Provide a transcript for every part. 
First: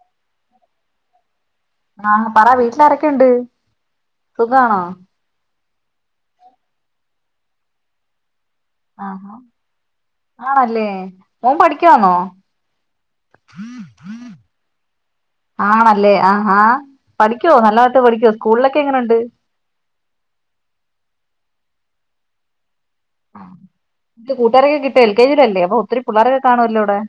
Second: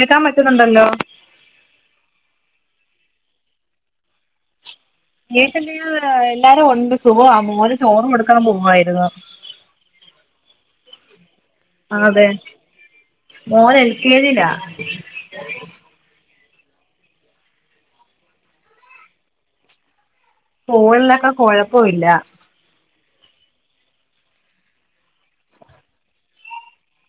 കെയ്ക്കാൻ പറ്റുന്നുണ്ടല്ലോ. ആഹ് പറ വീട്ടില് ആരക്കെണ്ട് സുഖാണോ? വീട്ടല് എല്ലാരും ഉണ്ട് സുഖവാ മോന് ചോറ് കൊടുക്കാം പോവ്വായിരുന്നു. ആല്ലേ മൊൻ പഠിക്കാന്നൊ? അതെ മോൻ എൽ കെ ജിയിലാ ആണെല്ലേ ആഹ് ആഹ് പഠിക്കോ ന്നല്ലാത്ത് പഠിക്കോ സ്കൂൾലൊക്കെ എങ്ങനെ ഉണ്ട്? സ്കൂൾളൊക്കേ കൊഴപ്പൊ ഇല്ലാ. കൂട്ടാരൊക്കെ കിട്ട്യാെ എൽ കെ ജി ലെല്ലേ അപ്പൊ ഒത്തിരി പിള്ളാരൊക്കെ കാണുല്ലോവ്ടേ.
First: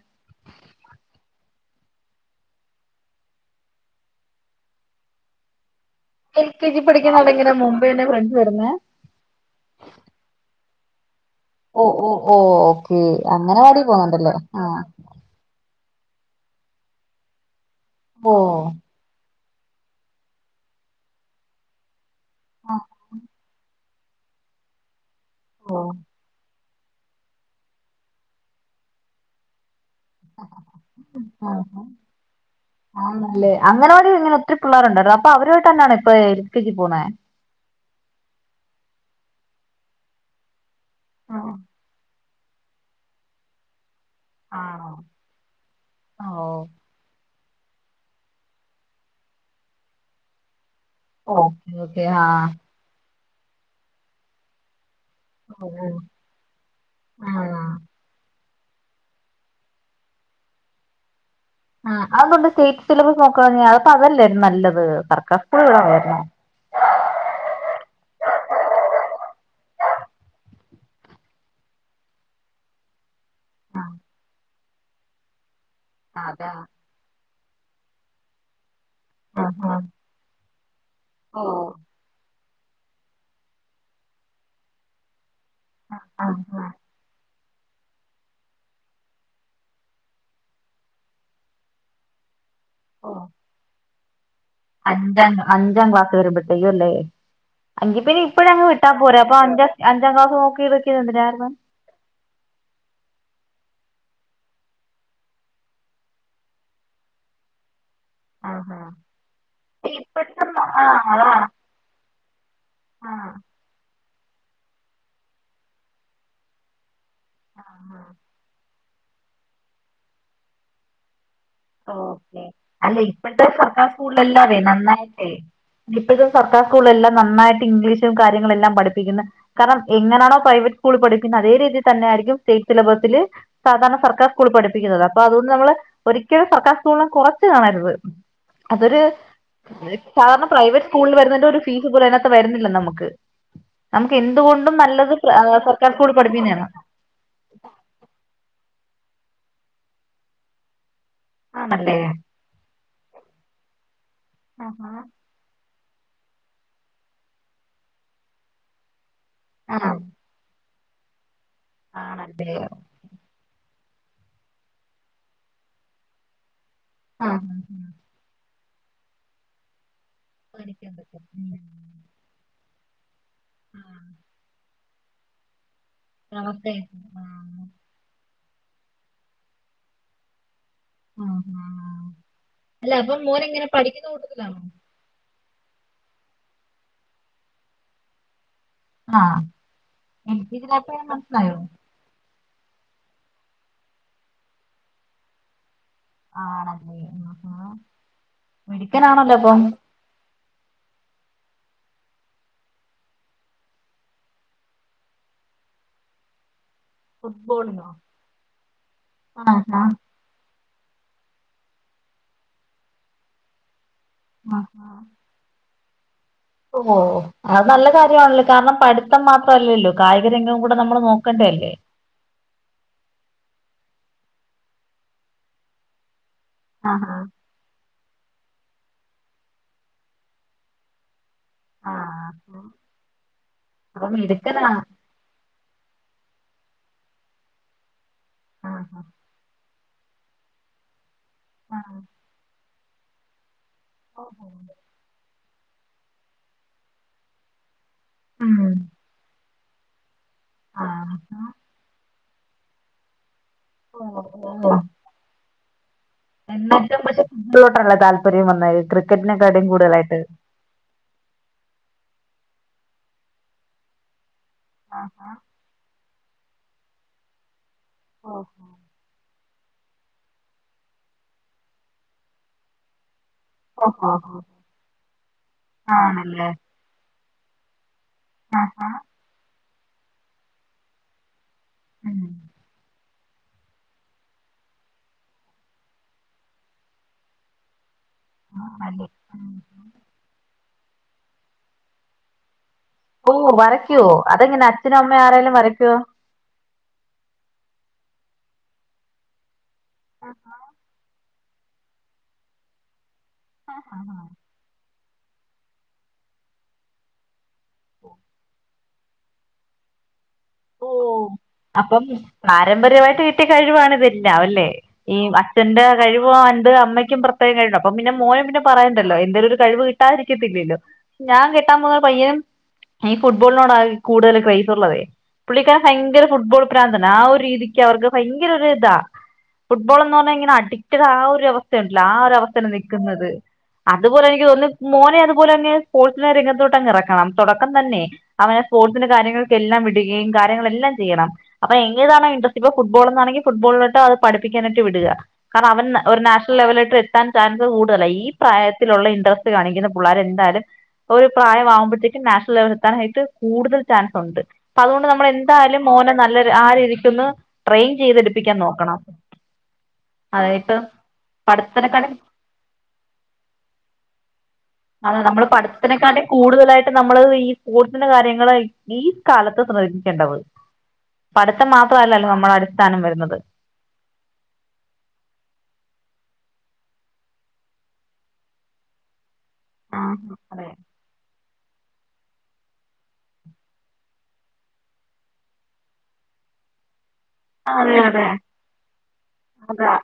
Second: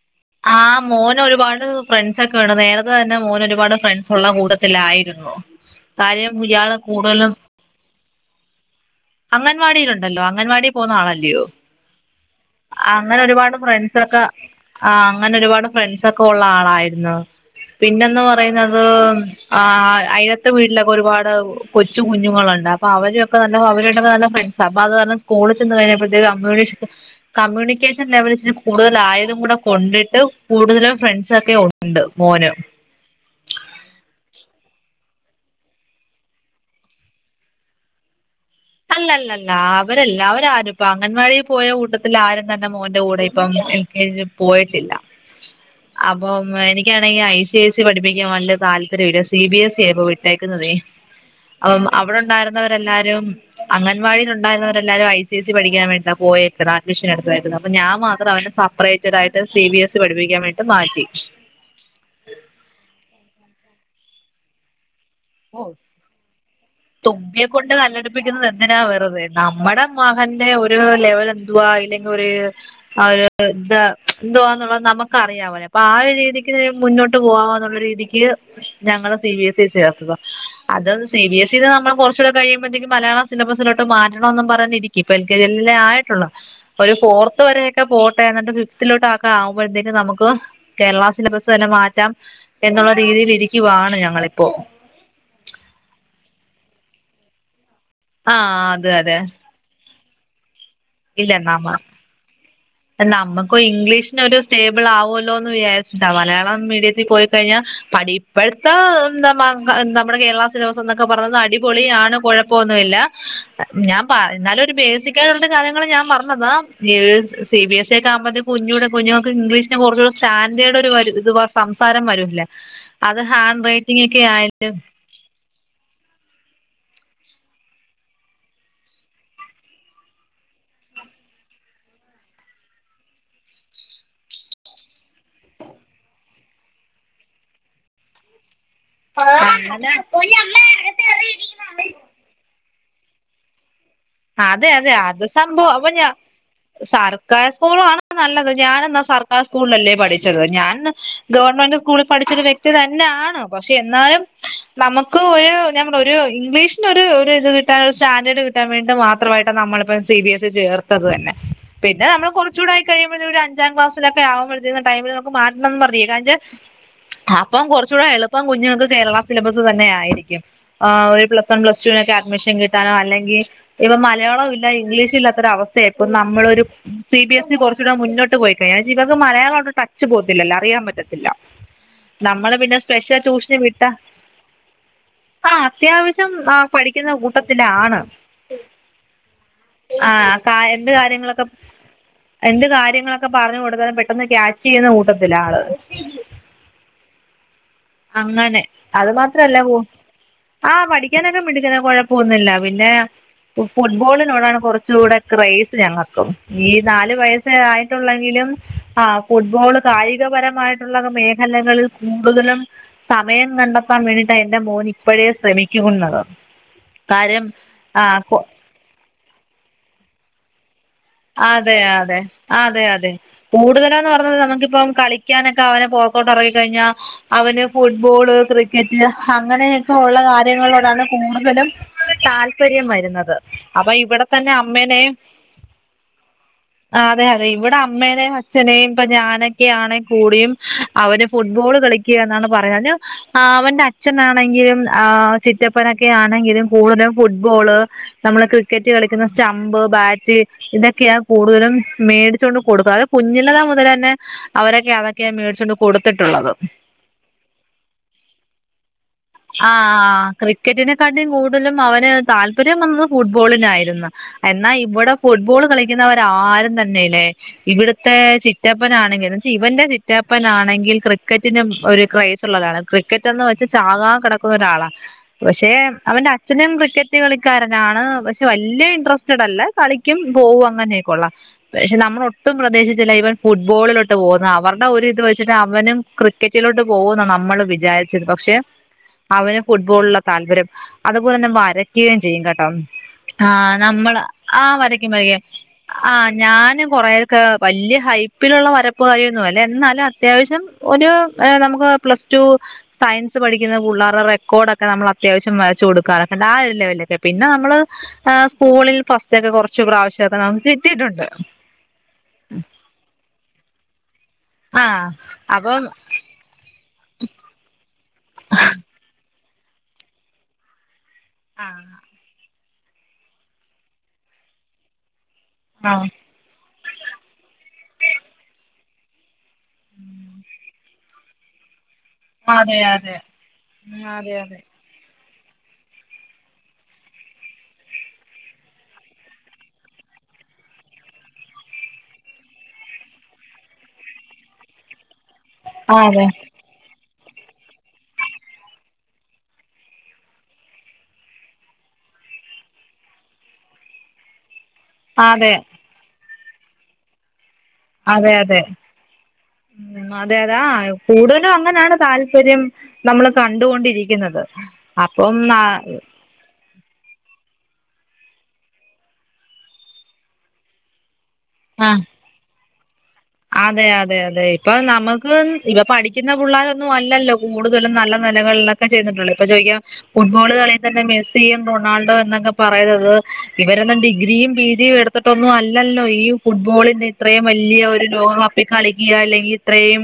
ആഹ് മോന് ഒരുപാട് ഫ്രണ്ട്സക്കെവടെ നേര്ത്തെ തന്നെ മോന് ഒരുപാട് ഫ്രണ്ട്സുള്ള കൂട്ടത്തിലായിരുന്നു. കാര്യം എൽ കെ ഇയാള് ജി പഠിക്ക്ണ കൂടുതലും [unintelligible] മുമ്പെന്നെ ഫ്രണ്ട്സ് വരുന്നെ. അംഗൻവാടിയിലുണ്ടല്ലോ അംഗൻവാടി പോവുന്ന ആളല്ലിയോ. ഓഹ് ഓഹ് ഓഹ് ഓക്കേ അങ്ങനവാടി പോവ്ണ്ട്ല്ലേ ആഹ്. ആഹ് അങ്ങനെ ഒരുപാട് ഫ്രണ്ട്സ് ഒക്കെ ഉള്ള ആളായിരുന്നു പിന്നന്ന് ഓ പറയുന്നത് ആഹ് അയ്ലത്തെ വീട്ടിലൊക്കെ ഒരുപാട് കൊച്ചു കുഞ്ഞുങ്ങളുണ്ട് ആഹ് അപ്പൊ അവരൊക്കെ നല്ല അവരുടൊക്കെ നല്ല ഫ്രണ്ട്സാ അപ്പ അത് കാര്ണം സ്കൂള് ചെന്ന് ഓ കഴിഞ്ഞപ്പോഴ്ത്തേനും [unintelligible] കമ്മ്യൂണിക്കേഷൻ ലെവല് ത്തിരി കൂടുതലായതും കൂടെ കൊണ്ടെയ് കൂടുതലും ഫ്രണ്ട്സ ഒക്കെ ഉണ്ട് മോന്. ആണെല്ലെ, അങ്ങനെ ഒരു ഇങ്ങനെ ത്തിരി പിള്ളേരുണ്ട് അപ്പൊ അവരു ആയിട്ട്ന്നേണ് ഇപ്പേ എൽ ക്കേ ജി പോവുന്നേ. അല്ലല്ലല്ല ആവരേല്ലാ അവര് ആരുംപ്പ അംഗൻവാടി പോയ കൂട്ട ല്ലാ ആരും തന്നെ മോന്റെ കൂടെ ഇപ്പം എൽ കെ ജി ആണോ പോയിട്ടില്ല ഓ അപ്പം എനി ക്ക്യാണെങ്കി ഐ സീ എസ്സ് പഠിപ്പിക്കാം വല്ല്യ താല്പര്യംല്ലാ സിബിഎസ്സ് ഇപ്പൊ വിട്ടേക്കുന്നതേയ്. ഓക്കെ അവ് ഓക്കെ അവടെ ആഹ് ഉണ്ടായിരുന്ന വരെല്ലാരും അംഗൻവാടിൽ ഉണ്ടായിരുന്ന വരെല്ലാരും ഐ സി സി പഠിക്കാൻ ഓ വേ [unintelligible] പോയേക്കുന്ന അഡ്മിഷൻ എടുത്തത് ആയിരുന്നു ആഹ് അപ്പ ഞാം മാത്രം അവരുടെ സപ്പറേറ്റ് താആയിട്ട് സി ബി എസ് പഠിപ്പിക്കാം വേണ്ടി മാറ്റി. ആഹ് അഅ്‌ന്തോണ്ട് സ്റ്റേറ്റ് സിലബസ് നോക്കാഞേ അപ്പ അതല്ലേ ന്നല്ലത് സർക്കാർ ഓ, സ്കൂൾ [unintelligible] തുമ്പിയെ കൊണ്ട് കല്ലടിപ്പിക്കുന്നത് എന്തിനാ വെറുതെ ന്നമ്മടെ മകൻന്റെ ഒരു ലെവല് ന്തുവാ ഇല്ലെങ്കി ഒരു ആഹ് ഒര് ഇത് എന്ത്വാന്നുള്ളത് ന്നമ്മക്കറിയാവൊല്ലേ അപ്പൊ ആ ഒരു അതാ രീതിക്ക് മുന്നോ ട്ട് പോവാന്നുള്ള രീതിക്ക് ഞങ്ങളെ സി ആ ബി എസ് ഇ ആ ചേർത്തതാ. അത് സി ബി ഓ എ സ്സില് ന്നമ്മലേ കൊർച്ചൂടേ കഴിയുംമ്പത്തേക്കും മലയാള സിലബസ്സിലോട്ട് മാറ്റണോന്ന് പർഞ്ഞിരി ഇപ്പൊ എൽ കെ ജി അല്ലെ ആയിട്ടുള്ളു. അപ്പൊരു ഫോർത്ത് വരെയൊക്കെ പോട്ടെ എന്നിട്ട് ഫിഫ്ത്തിലോട്ടൊക്കെ ആവുമ്പഴ്ത്തേനും നമുക്ക് കേരള സിലബസ് തന്നെ മാറ്റാം എന്നുള്ള ഓ രീതിയിൽ ഇരിക്കുവാണ് ഞങ്ങളിപ്പോ. അഞ്ചാം അഞ്ചാം ക്ലാസ് വരുമ്പഴ്ത്തേയ്യും അല്ലേ. അങ്കി പിന്നെ ആ ഇപ്പഴേ അങ് അതെ വിട്ടാൻ പോരേ അതെ അപ്പൊ അഞ്ചാ അഞ്ചാം ക്ലസ് നോക്കിയിത് ഇല്ല ഒന്നാമത് [inaudible] നമ്മുക്കു ഇംഗ്ലീഷ് നൊരു സ്റ്റേബിൾ ആവുവോല്ലോ ന്ന് വിചാരിച്ചിട്ടാ. മലയാളം മീഡിയത്തി പോയിക്കഴിഞ്ഞാ പഠി ഇപ്പഴ്ത്ത ആഹാ ന്ത മ എ നമ്മുടെ ഇപ്പഴത്തെ കേരള സിലബസ് ആ ന്നൊക്കെ അതാ പറഞ്ഞത് അടിപൊളിയാണ് കുഴ പ്പൊ ഒന്നില്ല ആ ഞാൻ പ എന്നാലും ബേസിക്കായിട്ടുള്ള കാര്യങ്ങൾ ഞാൻ പറഞ്ഞതാ. [unintelligible] സി ബി എസ് സ ആ ഒക്ക ആകുമ്പലും കുഞ്ഞുടെ കുഞ്ഞുങ്ങൾക്ക് ഇംഗ്ലീഷിന് കുറച്ചൂടെ സ്റ്റാൻഡേഡ് ഒരു വര് ഇത് വ സംസാരം ഓക്കെ വരൂല്ലെ. അത് ഹാൻഡ് റൈറ്റിംഗ് ഒക്കെ ആയാലും ആയിട്ടെ ഇപ്പഴ്ത്തെ സർക്കാർ സ്കൂൾല് എല്ലാം നന്നായിട്ട് ഇംഗ്ലീഷും കാര്യങ്ങളെല്ലാം പഠിപ്പിക്ക്ന്ന്. കാരണം എങ്ങനാണോ പ്രൈവറ്റ് സ്കൂളി പഠിക്കുന്ന അതേ രീതിയിൽ തന്നെയായിരിക്കും സ്റ്റേറ്റ് സിലബസില് സാധാരണ സർക്കാർ സ്കൂൾ പഠിപ്പിക്കുന്നത്. അപ്പൊ അതുകൊണ്ട് നമ്മള് ക്ക്യലും സർക്കാർ സ്കൂളിനെ കുറച്ച് കാണരുത്. അതൊരു അങ്ങനെ സാധാരണ പ്രൈവറ്റ് സ്കൂളിൽ വരുന്നതിന്റെ ഒരു ഫീസ് പോലും അതിനക ത്ത് വരുന്നില്ല നമുക്ക്. നമുക്ക് അതെ എന്തുകൊണ്ടും അതെ നല്ലത് അത് സർക്കാർ സ്കൂളിൽ പഠിപ്പിക്കുന്നാണ്. ക്കാർ സ്കൂളാണ് നല്ലത്. ഞാൻ എന്നാ സർക്കാർ സ്കൂളിലല്ലേ പഠിച്ചത്. ഞാൻ ഗവൺമെന്റ് ആണല്ലേ സ്കൂളിൽ പഠിച്ചൊരു വ്യക്തി തന്നെയാണ്. പക്ഷെ എന്നാലും ആഹാ. നമുക്ക് ഒരു ഞാൻ പറഞ്ഞില്ലെ ഒരു ഇംഗ്ലീഷ് ന് ഒരു ഇത് കിട്ടാൻ ഒരു സ്റ്റാൻഡേർഡ് കിട്ടാൻ വേണ്ടിട്ട് മാ ത്രവായിട്ടാ ആ നമ്മളിപ്പ സി ബി എസ് ഇ ചേർത്തത് തന്നെ. പിന്നെ നമ്മൾ ആണല്ലേ കുറച്ചൂടെ ആയി കഴിയുമ്പഴ്ത്തേക്കും ഒരു അഞ്ചാം ക്ലാസ് സിലൊക്കെ ആകുമ്പഴ് [unintelligible] ടൈമില് നമുക്ക് മാറ്റണംന്ന് ആ [unintelligible] അപ്പം കുറച്ചൂടെ എളു പ്പം കുഞ്ഞുങ്ങക്ക് കേരള സിലബസ് തന്നെ ആയിരിക്കും. ഏഹ് ഒരു പ്ലസ് വൺ പ്ലസ് എനിക്കെന്തൊക്കെ ടുവിനൊക്കെ അ ഡ്മിഷൻ കിട്ടാനോ അല്ലെങ്കി ഇപ്പ മലയാളവു ഇല്ല ഇംഗ്ലീഷ് ഇല്ലാത്തൊരവസ്ഥയാ ഇപ്പം നമ്മളൊരു അവസ്ഥയായിരുന്നു സി ബി എസ് സ് ഇ ആഹ് കുറച്ചൂടെ മുന്നോട്ട് പോയിക്കഴിഞ്ഞാ. എന്ന്വെച്ചാ ഇവക്ക് മലയാളായ്ട്ട് ടച്ച് പോകത്തില്ലല്ലോ അറിയാൻ പറ്റ ത്തില്ല. ആഹ് ആഹ് നമ്മള് പിന്നെ അല്ല അപ്പം സ്പെഷ്യൽ ട്യൂഷന് മോനെങ്ങനെ വിട്ടാ പഠിക്കുന്ന കൂട്ടത്തിലാണോ ആഹ് അത്യാവശ്യം ആഹ് പഠിക്കുന്ന കൂട്ടത്തിലാണ്. ആഹ് ആഹ് എൽ കാ കെ എന്ത് ജിയിലായപ്പോ കാര്യങ്ങളൊക്കെ മനസ്സിലായോ എന്ത് കാര്യങ്ങളൊക്കെ പറഞ്ഞ് കൊടുത്താലും പെട്ടെന്ന് ക്യാച്ച് ചെയ്യുന്ന കൂട്ടത്തിലാ ആള്. ആണല്ലേ ആഹാ. അങ്ങനെ അത് മിടുക്കനാണല്ലോ മാത്ര അപ്പം അല്ല വോ ആഹ് പഠിക്കാനൊക്കെ മിടുക്കനാ കൊഴപ്പൊന്നു ഇല്ല. പിന്നെ, ഫുട് ഫുട്ബോളിനോടാണ് കുറച്ചുകൂടെ ക്രേസ് ഞങ്ങക്കും. ഈ നാല് വയസ്സേ ഫുട്ബോളിലോ ആയിട്ടുള്ളെങ്കിലും ആഹ് ഫുട്ബോള് കായി കപരമായിട്ടുള്ള മേഖലകളിൽ കൂടുതലും സമയം കണ്ടെത്താൻ വേണ്ടിയിട്ടാ എൻ്റെ മോൻ ആഹ് ഇപ്പഴേ ശ്രമിക്കുകുന്നത് ഓഹ് അത് നല്ല കാര്യ ആണല്ലോ. കാരണം പഠിത്തം മാത്ര അല്ലല്ലോ. കായികരംഗം കൂടെ നമ്മൾ നോ അതെയതെ. അതെയതെ. കൂടുതലെന്ന് പറഞ്ഞത് നമുക്കിപ്പം കളിക്കാനൊക്കെ അവനെ പൊ ത്തോട്ടറങ്ങി കഴിഞ്ഞാ ആഹ് ആഹ് അവന് ഫുട്ബോള്, ക്രിക്കറ്റ് ഹങ്ങനെയൊക്കെ ഉള്ള കാര്യങ്ങളോടാണ് കൂടുതലും ആഹ് താല്പര്യം വരുന്നത്. അപ്പൊ ഇവടെ തന്നെ അമ്മേനെം അതെ അതെ ഇവിടെ അമ്മനേം അച്ചനേം ആഹ് ഇപ്പൊ ഞാനൊക്കെയാണെ കൂടിയും അവരും ഫുട്ബോള് ആഹ് കളിയ്ക്കാന്നാണ് ഞാൻ പറയ അവന്റെ അച്ചനാണെങ്കിലും ആ ചിറ്റപ്പനൊക്കാണെങ്കിലും കൂടുതലും ഫുട്ബോള് നമ്മള് ഉം ക്രിക്കറ്റ് കളിക്കുന്ന സ് സ്റ്റമ്പ് ബാറ്റ് ഇതൊക്യാ ആഹ് കൂടുത ലും മേടിച്ചൊണ്ട് കൊടുക്കും അത് കുഞ്ഞില മുതലെന്നെ ഓഹ് ഓഹ് അവരൊക്കെ അതൊക്കെ മേടിച്ചൊണ്ട് കൊട്ത്ത്ട്ടുള്ളത് ട്ടല്ലെ താല്പര്യം വന്നത് കൃ ആഹ് ക്രിക്കറ്റിനെക്കാട്ടിം കൂടുതലും അവന് താല്പര്യം വന്നത് ഫുട്ബോളിനായിരുന്നു എന്നാ ഇവടെ ആഹ് ഫുട്ബോള് കളിക്കുന്നവര ആരും തന്നെലെ ഇവ്ട്ത്തെ ഓഹോ ചിറ്റപ്പനാണെങ്കിലും ഇവന്റെ റ്റപ്പനാണെങ്കിൽ ക്രിക്കറ്റിനും ഒരു ക്രേസുള്ളൊരാളാ ക്രിക്കറ്റെന്ന് വെച്ച് ഓഹോ ചാകാൻ ഹോ കെടക്കുന്നൊരാളാ പക്ഷെ അവന്റെ ആണല്ലേ അച്ഛനും ക്രിക്കറ്റ് കളിക്കാരനാണ് പക്ഷെ വല്യ ആഹാ ഇൻട്രസ്റ്റഡല്ല കളിക്കും പോവും അങ്ങനെയൊക്കെള്ള പക്ഷെ ഉം നമ്മളൊട്ടും പ്രതീശിച്ചില്ല ഇവൻ ഫുട്ബോളിലോട്ട് പോകുന്ന് അവര്ടെ ഒരിത് വെച്ചിട്ട് അവനും ക്രിക്കറ്റിലോട്ട് പോകുന്നാണ് നമ്മള് വിചാരിച്ചത് പക്ഷെ മല്ലി അവന് ഫുട്ബോൾല താല്പര്യം അതുപോലെന്നെ വരക്യേം ചെയ്യും കെട്ടോ ഓ ആഹ് വരയ്ക്കുവോ നമ്മള് അതെങ്ങനെ ആഹ് അച്ഛനും വരയ്ക്കും അമ്മയും വരയ്ക്കും ആരേലും വരയ്ക്കുവോ ആഹ് ഞാന് കൊറെയൊക്കെ വല്യ ഹൈപ്പിലുള്ള വരപ്പ് കാരി ഒന്നു അല്ല എന്നാലും അത്യാവശ്യം ഒരു എ നമുക്ക് പ്ലസ് ടു സയൻസ് പഠിക്കുന്ന ആഹാ. പുള്ളാർ കോഡൊക്കെ നമ്മള് അത്യാവശ്യം വരച്ചു കൊടുക്കാറൊക്കെണ്ട് ആ ഒരു ലെവലിലൊക്കെ പിന്നെ നമ്മള് എ സ്കൂളിൽ ഫസ് തൊക്കെ കൊർച്ച് പ്രാവശ്യോക്കെ നമുക്ക് ഓ കിട്ടിട്ടുണ്ട് അപ്പം പാരമ്പര്യമായിട്ട് കിട്ടിയ കഴിവാണ്ത് ല്ലാവല്ലേ ആഹ് ഈ അച്ഛന്റെ അപ്പം കഴിവൊണ്ട് അമ്മയ്ക്കും പ്ര [unintelligible] അപ്പം പിന്നെ മോന് പിന്നെ പറയണ്ടല്ലോ എന്തേലും ഒരു കഴിവ് കിട്ടാതിരിക്കത്തില്ലല്ലോ ഞാൻ കെട്ടാൻ ആഹ് പോകുന്ന പയ്യൻ ഈ ഫുട്ബോളിനോടാ കൂടുതൽ ക്രെസുള്ളതേ പുള്ളിക്കാരൻ ആഹ് ഭയങ്കര ഫുട്ബോൾ പ്രാന്തന ആ ഒരു രീതിക്ക് അവർക്ക് ഭയങ്കരൊര് താ ഫുട്ബോൾ ന്ന് പർഞ്ഞാ ഇങ്ങനെ അഡിക്റ്റഡ ആ ഒരു അവസ്ഥയുണ്ടല്ലോ ആ ഒരവസ്ഥേലാ അതെ അതെ നിക്കുന്നത് അതുപോലെ അതെ അതെ എനിക്ക് തോന്നുന്നു മോനെ അതുപോലെന്നെ സ്പോർട്സിനെ രംഗത്തോട്ടങ്ങെറക്കണം തൊടക്കം തന്നെ അവനെ സ്പോർട്സിന്റെ കാര്യങ്ങൾക്കെല്ലാം വിടുകയും കാര്യങ്ങളെല്ലാം ചെയ്യണം അപ്പൊ എങ്ങീതാണോ ഇൻഡ്രസ്റ്റ് ഇപ്പ ഫുട്ബോൾന്നാണെങ്കി ഫുട്ബോളിലോട്ട് അത് പഠിപ്പിക്കാനായിട്ട് വിടുക കാരണം അവൻ ഒരു അതെ നാഷ് ലെവലോട്ടെത്താൻ ചാൻസ് കൂടുതല ഈ പ്രായത്തിലുള്ള ഇൻട്രസ്റ്റ് കാണിക്കുന്ന പുള്ളാരെന്താലും ഒരു പ്രായാവുമ്പഴത്തേക്കും നാഷണൽ ലെവലെത്താനായിട്ട് കൂടുതൽ ചാൻസുണ്ട് അപ്പ അതോണ്ട് അതെ നമ്മളെന്തായാലും മോനെ നല്ല ആ രീതിക്കൊന്ന് ട്രെയിൻ അതെ അതെ ചെയ്തെടുപ്പിക്കാൻ നോക്കണം ഉം അതെ അതെ ആ കൂടുതലും അങ്ങനാണ് പഠിത്തത്തിനെക്കാളും താല്പര്യം നമ്മള് കണ്ടുകൊണ്ടിരിക്കുന്നത് അതെ അപ്പം നമ്മള് ന പഠിത്തത്തിനെക്കാട്ടി കൂടുതലായിട്ട് നമ്മള് ഈ സ്പോർട്സിന്റെ കാര്യങ്ങള് ഈ കാലത്ത് ശ്രമിക്കണ്ടത് പട്ത്തം മാത്രല്ലല്ലോ നമ്മളടിസ്ഥാനം വര്ന്നത് അതെ അതെ അതെ ഇപ്പൊ നമ്മക്കും ഇപ്പ പഠിക്കുന്ന പുള്ളാരൊന്നും അല്ലല്ലോ കൂടുതലും നല്ല നിലകളില ക്കെ ചെയ്തിട്ടുള്ളത് ഇപ്പ ചോയ്ക്കും ആഹ് ഫുട്ബോള് അതെ കളി തന്നെ മെ സ്സിയും റൊണാൾഡോ എന്നൊക്കെ പറയുന്നത് ഇവരെല്ലം ഡിഗ്രിയും പീ ജിയും എട്ത്ത്ട്ടൊന്നും അല്ലല്ലോ ഈ ഫുട്ബോളിന്ന് ഇത്രേം വല്യ അതെ ഒരു അതെ ലോകകപ്പിൽ കളിക്കുക അല്ലെങ്കിൽ അതാ ഇത്രേം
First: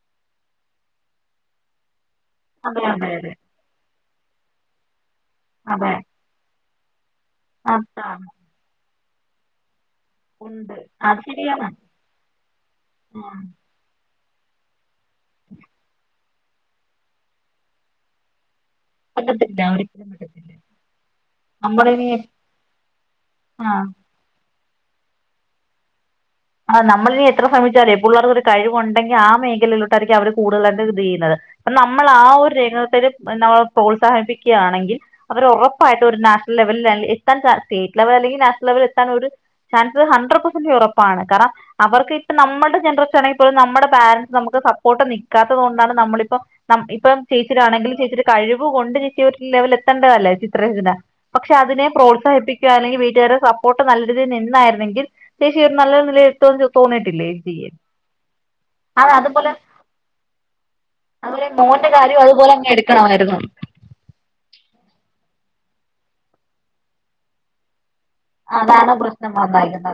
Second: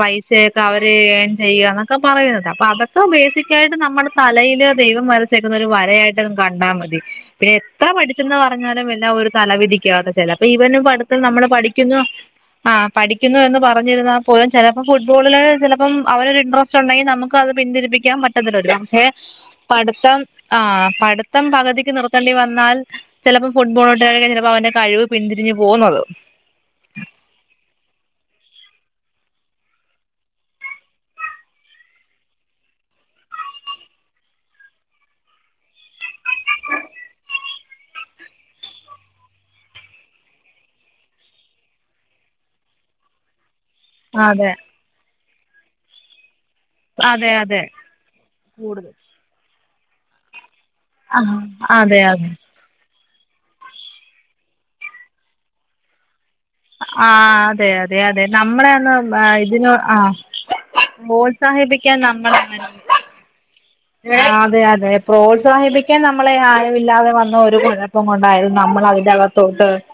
പൈസായിട്ട് അവര് ചെയ്യന്നൊക്കെ പറയുന്നത് അതെ അപ്പതൊക്കെ അതെ അതെ ബേസിക് ക്യായിട്ട് നമ്മുടെ തലയില് ദൈവം വരച്ചേക്കുന്ന ഒരു അതെ വരയായിട്ട് കണ്ടാ മതി. പിന്നെ എത്ര അതാണ് പഠിച്ചെന്ന് പറഞ്ഞാലും എല്ലാം ഒരു തലവിധിക്കാവാത്ത ചില അപ്പൊ ഉണ്ട് ഇവനും പഠത്തിൽ അത് നമ്മള് ശരിയാണ് പഠിക്കുന്നു. ആഹ് പഠിക്കുന്നു ആഹ് എന്ന് പറഞ്ഞിരുന്നാൽ പോലും ചിലപ്പോ ഫുട്ബോളില് ചിലപ്പോ അവരരു ഇൻട്ര സ്റ്റ് ണ്ടെങ്കിൽ നമുക്ക് അത് പിന്തിരി പ്പിക്കാ പറ്റത്തില്ലല്ലോ. ക്ഷേ പറ്റത്തില്ല ഒരിക്കലും പഠിത്തം പറ്റത്തില്ല ആഹ് പഠിത്തം പകുതിക്ക് നമ്മളിനി നിർത്തേണ്ടി വന്നാൽ ചിലപ്പോ ആഹ് ഫുട്ബോൾലോട്ട്ക്കെ ചിലപ്പോ അവന്റെ കഴിവ് പിന്തിരിഞ്ഞു പോകുന്നത്. ആഹ് നമ്മളിനിഎത്ര ശ്രമിച്ചാലേ എഹ് പിള്ളേർക്ക ഒരു കഴിവുണ്ടെങ്കിൽ ആഹ് മേഖലയിലോട്ടായിരിക്കും അവര് കൂടുതലായി ഇത് ചെയ്യുന്നത്. നമ്മള് ആഹ് ഒരു രംഗത്തി നമ്മ പ്രോത്സാഹിപ്പിക്കുകയാണെങ്കിൽ അവർ ഉറപ്പായിട്ട് ഒരു നാഷണൽ ലെവല എത്താൻ സ്റ്റേറ്റ് ലെവൽ അല്ലെങ്കിൽ നാഷണൽ ലെവലിൽ എത്താൻ ഒരു ചാൻസ് ഹാൻഡ്രഡ് പെസന്റ് യൂറ പ്പാണ്. കാരണം അവർക്ക് ഇപ്പം നമ്മുടെ ജനറേഷൻ ആണെങ്കിൽ പോലും നമ്മുടെ പാരൻറ്സ് അതെ നമുക്ക് സ പ്പോട്ട് നിക്കാത്തത് കൊണ്ടാണ് നമ്മളിപ്പം ഇപ്പം അതെ അതെ ചേച്ചിട്ടാണെങ്കിൽ ചേച്ചിട കഴിവ് കൊണ്ട്. ഈ ഒരു ലെവൽ എത്തേണ്ടതല്ലേ ചിത്രരചന. പക്ഷെ അതിനെ അതെ അതെ പ്രോത്സാഹിപ്പി കാണെങ്കി വീട്ടുകാരുടെ സപ്പോർട്ട് നല്ല രീയിൽ നിന്നായിരുന്നെങ്കിൽ. ച്ചി രു നല്ലൊരു നിലയിൽ. ആഹ് അതെ അതെ അതെ. നമ്മളെന്ന് അത് അതുപോലെ ഇതിന ആഹ് പ്രോത്സാഹിപ്പിക്കാൻ നമ്മളങ്ങാനൊ ക്കെ നോർമ്മലായിരുന്നു. ആഹ് അതെ അതെ. പ്രോത്സാഹിപ്പിക്കാൻ നമ്മളെ ആയമില്ലാതെ വന്ന ഒരു കുഴ പ്പം കൊണ്ടായിത് നമ്മള് അതാണ് പ്രശ്നം അതിന്റെകത്തോട്ട് വന്നായിരുന്നത്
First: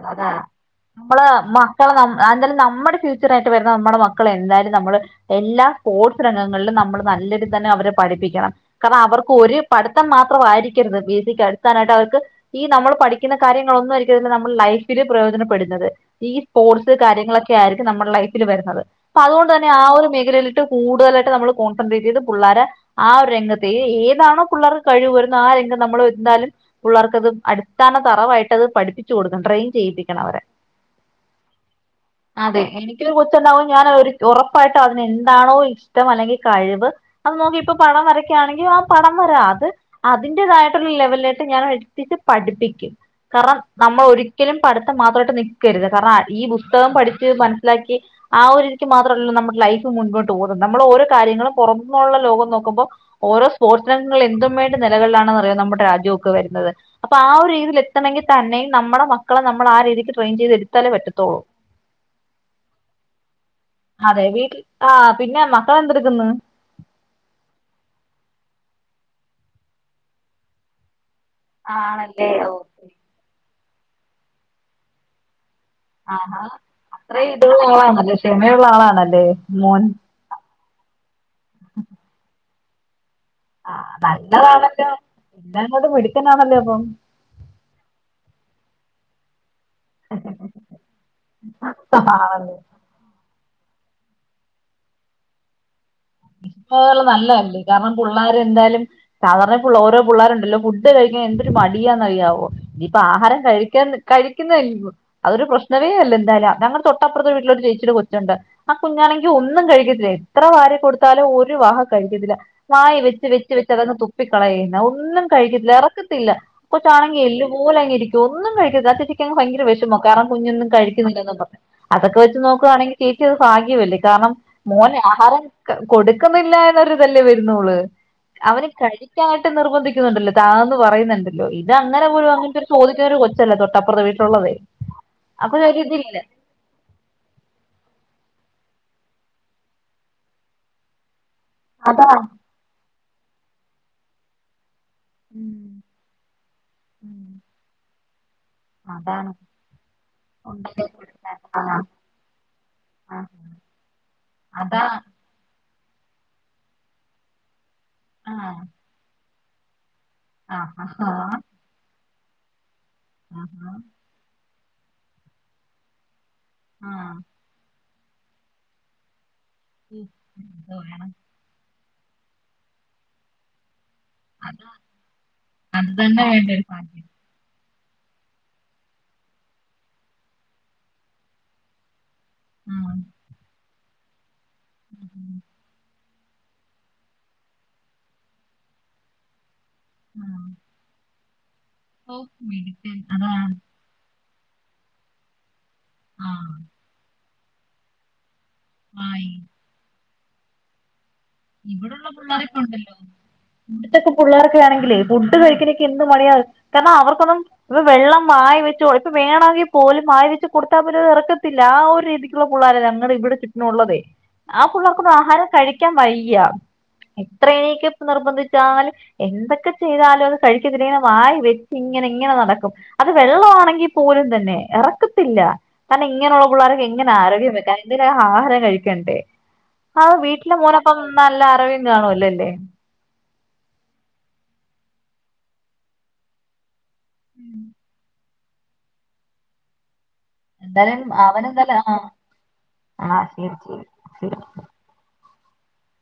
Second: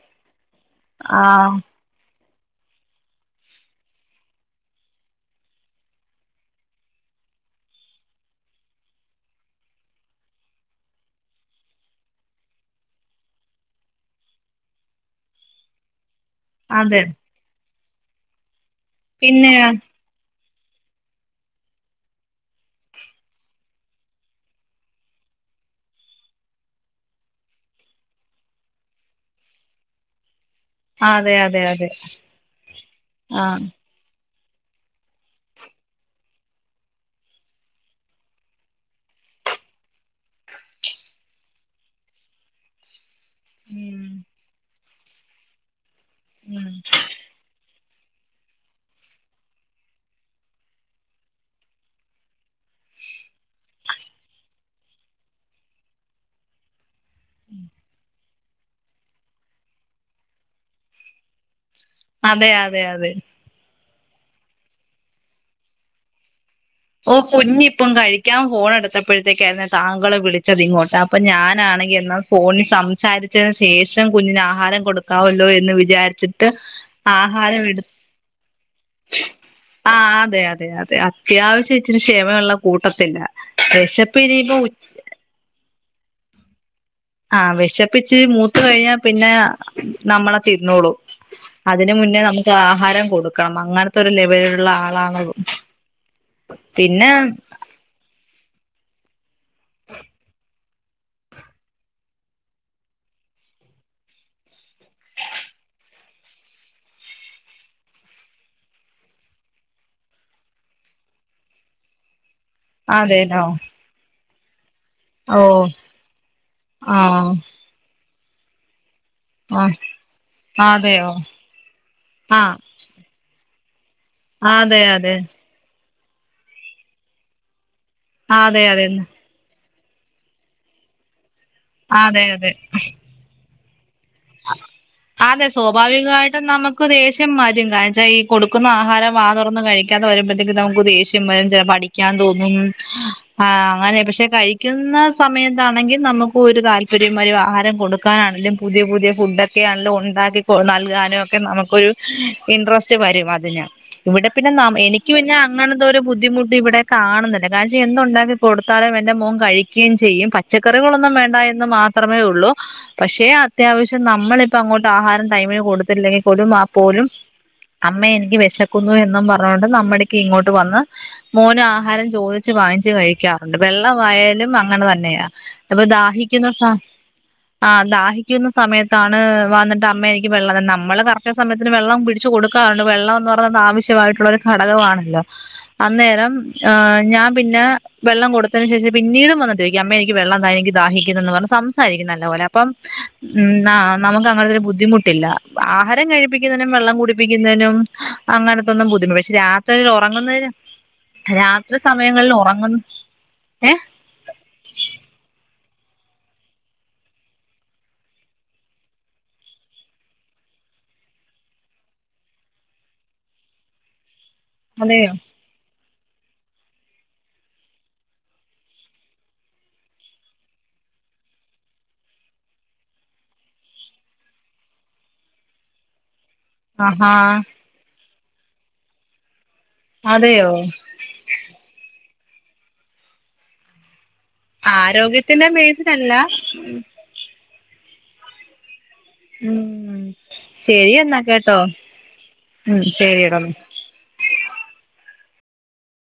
ആഹ്. പ്പൊ ന്നം അഹ് ന്തായാലും നമ്മുടെ ഫ്യൂച്ചറായിട്ട് വരുന്ന നമ്മുടെ മക്കളെ. എന്തായാലും നമ്മള് എല്ലാ സ്പോർട്സ് രംഗങ്ങളിലും നമ്മള് നല്ലരുൽ തന്നെ അവരെ പഠിപ്പിക്കണം. കാര്ണം അവർക്ക് ഒരു പട്ത്തം മാത്രമായിരിക്കരുത് ബി ട്ടിക്ക് അടുത്താനായിട്ട് അവർക്ക്. ഈ നമ്മൾ പഠി ക്യണ കാര്യങ്ങളൊന്നും ആയിരിക്കില്ല നമ്മൾ ലൈഫില് പ്രയോജനപ്പെടുന്നത്. ഈ സ്പോർട്സ് അതെ കാര്യങ്ങളൊ ക്യായിരിക്കും നമ്മുടെ ലൈഫിൽ വരുന്നത്. അപ്പൊ പിന്നെ അതുകൊണ്ട് തന്നെ ആഹ് ഒരു മേഖലയില് കൂടുതായിട്ട് നമ്മള് കോൺസെട്രേറ്റ് ചെയ്ത് പുള്ളരെ. ആഹ് രു രംഗത്തെ ഏ ഏതാണോ പിള്ളേർക്ക് കഴിവ് ന്നാആഹ് രംഗം നമ്മള് ന്താലും പിള്ളേർക്കത് അട് താന തറവായിട്ട് അത് പഠിപ്പിച്ച് കൊടുക്കണം. ട്രെയിൻ ചെയ്യിപ്പിക്കണം അവരെ. അതെ അതെ അതെ അതെ എനിക്കൊരു ആ കൊച്ചുണ്ടാവു ഞാൻ ഒരു ഉറപ്പായിട്ട് അതിനെന്താണോ ഇഷ്ടം അല്ലെങ്കി കഴിവ് അത് നോക്കി ഇപ്പോ പടം വരക്കയാണെങ്കി ആഹ് പടം വരാ അത്. അതിന്റേതായിട്ടുള്ള ലെവലിലായിട്ട് ഞാൻ എഴത്തിച് പഠിപ്പി കും. കാരണം നമ്മൾ ഉം ഒരിക്കലും പഠിത്തം മാത്രമായിട്ട് നിക്കരുത്. കാരണം ഈ ഉം പുസ്തകം പഠിച്ച്മൻ സിലാക്കി. ആഹ് ഒരുരിക്ക് മാത്രമല്ല ല്ലോ നമ്മുടെ ലൈഫ് മൻപോട്ട് പോകുന്നത്. നമ്മളെ ഓരോ കാര്യങ്ങളും പുറുന്നുള്ള ലോകം നോക്കുമ്പോ ഓരോ സ്പോഡ്സ് രാഗങ്ങളില് എത്തും വേ നിലകളിലാണെന്ന്റിയോ നമ്മുടെ രാജ്യ ക്കെ വരുന്നത്. അപ്പൊ ആഹ് ഒരു രീതി. എത്തണങ്കി തന്നെയും നമ്മുടെ മക്കളെ നമ്മൾ ആഹ് രീതിക്ക് ട്രെയിൻ ചെയ്ത് എടുത്താലേ പറ്റതൊള്ളൂ. അതെ അതെ അതെ. അതെ വീട്ടിൽ ആഹ് പിന്നെ മക്കളെന്തെട്ക്ന്ന്. ഓഹ് കുഞ്ഞ് പ്പം കഴിക്കാൻ ഫോണെടുത്തപ്പോഴത്തേക്കായിരുന് താങ്കള് വിളിച്ചത് ഇങ്ങോട്ടാണ്. അപ്പൊ ഞാൻ. ഞാനാണെങ്കിൽ ആണല്ലേ ഫോണിൽ ഓക്കെ സംസാരിച്ചതിനു ശേഷം കുഞ്ഞിന് ആഹാരം കൊടുക്കാമല്ലോ എന്ന് വി ആഹാ വചാരിച്ചിട്ട് അത്രയും ഇതുള്ള ആഹാരം എട്ത്ത് ആളാണല്ലേ ക്ഷമയുള്ള ആളാണല്ലേ മോൻ ആഹ് അതെ അതെ അതെ. അത്യാവശ്യം ഇച്ചിരി ക്ഷമയുള്ള കൂട്ടത്തില്ല. ആഹ് നല്ലതാണല്ലോ. ഇപ്പം ങ്ങോട്ട് മിടുക്കനാണല്ലോ അപ്പം. ആഹ് വിശപ്പിച്ച് മൂത്ത് കഴിഞ്ഞാ പിന്നെ. നമ്മളെ തിന്നോളും അതിന് അപ്പം മുന്നേ ആ നമുക്ക് ആഹാരം കൊടുക്കണം അങ്ങന നെത്തൊരു ലവലിലുള്ള ആളാണത്. ആഹ് പിന്നെ നല്ലതല്ലേ കാരണം പിള്ളേർ എന്തായാലും. സാധാരണ പിള്ളോഓരോ പിള്ളേരുണ്ടല്ലോ ഫുഡ് കഴിക്കാ എന്തൊരു മടിയാന്ന്റിയാവോ. ഇനിയിപ്പെ ആഹാരം കഴിക്കാ കഴിക്കുന്ന അതൊരു പ്രശ്നവെഅല്ല എന്തായാലും ഞങ്ങള്ടെ തൊട്ടപ്പുറത്തെ വീട്ടിലരു ചേച്ചീടെ കൊച്ചുണ്ട്. ആ കുഞ്ഞാണെങ്കി ഒന്നും കഴിക്കത്തില്ല എത്ര വാരി കൊടു ത്താലും ഒരു വക്കഴിക്കത്തില്ല വായ വെച്ച് അതെല്ലോ വെച്ച് വെച്ച് അത്അങ് തു പ്പിക്കളയുന്ന ഒന്നും ഓ കഴിക്കത്തില്ല എറക്കത്തില്ല. ആ കൊച്ചാണെങ്കി എല്ല് പോലെ പോലങ് ഇരിക്കും ഒന്നും കഴിക്കില്ല ആ ചേച്ചി ഭയങ്കര ആ വിഷമം കാരണം കുഞ്ഞൊന്നും അതെയോ കഴിക്കുന്നില്ലന്ന് പറഞ്, അതൊക്കെ വെച്ച് ആ നോക്കുവാണെങ്കിൽ ചേചി അത് ഭാഗ്യമല്ലേ. കാരണം അതെ മോന് അതെ ആഹാരം കൊടുക്കുന്നില്ല എന്നുള്ളരുതല്ലേ വരുന്നുള് അവൻ അതെ അതെ കഴിക്കാനായിട്ട് നിർബന്ധിക്കുന്നുണ്ടല്ലോ താന്ന് പറയുന്നുണ്ടല്ലോ ഇത് അതെ അങ്ങനെപോലും അതെ അങ്ങനത്തെ ഒരു ചോദിചൊരു കൊച്ചല്ല തൊട്ട് ആപ്രത്തെ വീ അതെ സ്വാഭാവികമായിട്ടും നമ നമക്ക് ദേഷ്യം വരും. കാരണം എന്താവച്ച ഈ കൊടുക്കുന്ന ആഹാരം വാ തുറന്ന് കഴിക്കാതെ വരുമ്പഴേക്ക് നമുക്ക് ദേഷ് രും പല അതാ പഠിക്കാൻ തോന്നും ആ അങ്ങനെ പക്ഷെ കഴി ക്കുന്ന ഉം, സമയത്താണെങ്കിൽ നമുക്ക് ഒരു ഉം, താല്പര്യംവരും, ആഹാരം കൊടുക്കാനാണെങ്കിലും പുതിയ പുതിയ അതാണ് ഫുഡക്കെയാണെല്ലോ ഉണ്ടാക്കി ഉണ്ടല്ലേ നൽകാനും കൊടുക്കാൻ. ഒക്കെ ആ, നമുക്കൊരു ഇൻ്രസ്റ്റ് ആ, വരും അതിന് ഇവിടെ പിന്നെ ന അതാ എനിക്ക് പിന്ന അങ്ങനത്തെ ഒരു ബുദ്ധിമുട്ട് ഇവിടെ കാണുന്നില്ല. കാര്യം ആ, എന്തുണ്ടാക്കി കൊടുത്താലും എന്റെ മോൻ കഴി ക്കേം ചെയ്യും ആ, ആഹാ, പച്ചക്കറികളൊന്നും വേണ്ട എന്ന് മാത്രമേ ഉള്ളൂ പക്ഷേ ആഹാ, അത്യാവശ്യം നമ്മളിപ്പോ അങ്ങോട്ട് ആഹാരം ടൈമിന് കൊടുത്തില്ലെങ്കിൽ പോലും ആ പോലും അമ്മേ എനിക്ക് വിശക്കുന്നു എന്നും പറഞ്ഞോണ്ട് ഈ നമ്മട്ക്ക് ഇങ്ങോട്ട് ഇത് വന്ന് വേണം. മോന് ആഹാരം ചോദിച്ചു വാങ്ങിച്ച് കഴിക്കാം ണ്ട് വെള്ളവായാലും അത് അങ്ങനെ തന്നെയാ ഇപ്പൊ അത് തന്നെ ദാഹിക്കുന്ന വേണ്ട ഒരു സ ഭാഗ്യം ആഹ് ദാഹിക്ന്ന സമയത്താണ് വന്നിട്ട് അമ്മേ എനിക്ക് വെള്ളം, നമ്മള് കറക്റ്റ് സമയത്തിന് വെള്ളം പിടിക്ക ച്ചു ആ, കൊടുക്കാറുണ്ട് വെള്ളംഎന്ന് പറഞ്ഞ ആവശ്യമായിട്ടുള്ള ഒരു ഘടകമാണല്ലോ, അന്നേരം ആഹ് ഞാൻ പിന്നെ വെള്ളം കൊടുത്തന് ശേഷം പിന്നീടും വന്നിട്ട ചോദിക്കും അമ്മ എനിക്ക് ആ, വെള്ളം താ എനിക്ക് ദാഹിക്കുന്ന് എന്ന് പറഞ് സംസാരിക്കും നല്ലപോലെഅപ്പോ ആഹ് നമുക്ക് അങ്ങനത്തെ ഒരു ബുദ്ധിമുട്ടില്ല ആഹാരം കഴിപ്പിക്കുന്നതിനും വെള്ളം കൂടി പ്പിക്കുന്നതിനും അങ്ങനത്തെ ഒന്നും ആ, ബുദ്ധിമുട്ട പക്ഷെ രാത്രിൽ ഉറങ്ങുന്നതിന് രാത്രി സമയങ്ങളിൽ ഉറങ്ങു ഏഹ് ഇപ്പത്തെ പുള്ളേർക്കാണെങ്കിൽ ഫുഡ് കഴിക്കണൊക്കെ എന്തു മടിയാണ് കാരണം അവർക്കൊന്നും ഇപ്പൊ വെള്ളം വായ വെച്ചോ ഇപ്പൊ വേണമെങ്കിൽ പോലുംവായ വെച്ച് കൊടുത്താ ഇറക്കത്തില്ല ആ ഒരു രീതി എത്രയോ പുള്ളാർ ഞങ്ങളെ ഇവിടെ ചുറ്റിനും ഉള്ളതെ ആ അതെയോ പുള്ളർക്കൊന്ന് ആഹാരം കഴിക്കാൻ വയ്യ എത്രയൊക്കെ നിർബന്ധിച്ചാല് എന്തൊക്കെ ചെയ്താലോ ഒന്ന് കഴിക്കത്തില്ല വായ വെച്ച് ഇങ്ങനെ ഇങ്ങനെ നടക്കും അത് വെള്ളമാണെങ്കിൽ പോലും തന്നെ ഇറക്കത്തില്ല തന്നെ ഇങ്ങനെയുള്ള പിള്ളേർക്കെങ്ങനെ ആഹാ ആരോഗ്യം വെക്കാനാ എന്തിനാ ആഹാരം കഴിക്കണ്ടേ? ആ അതെയോ വീട്ടിലെ മോന ഇപ്പം നല്ല അറിവിന്ന് കാണുമല്ലേല്ലേ ആരോഗ്യത്തിന്റെ ബേസല്ല ഉം ഉം ശരി എന്തായാലും എന്ന കേട്ടോ അവനെന്തായാലും ആ ഉം ആ ശരിയടോ ശരി ശരി ശരി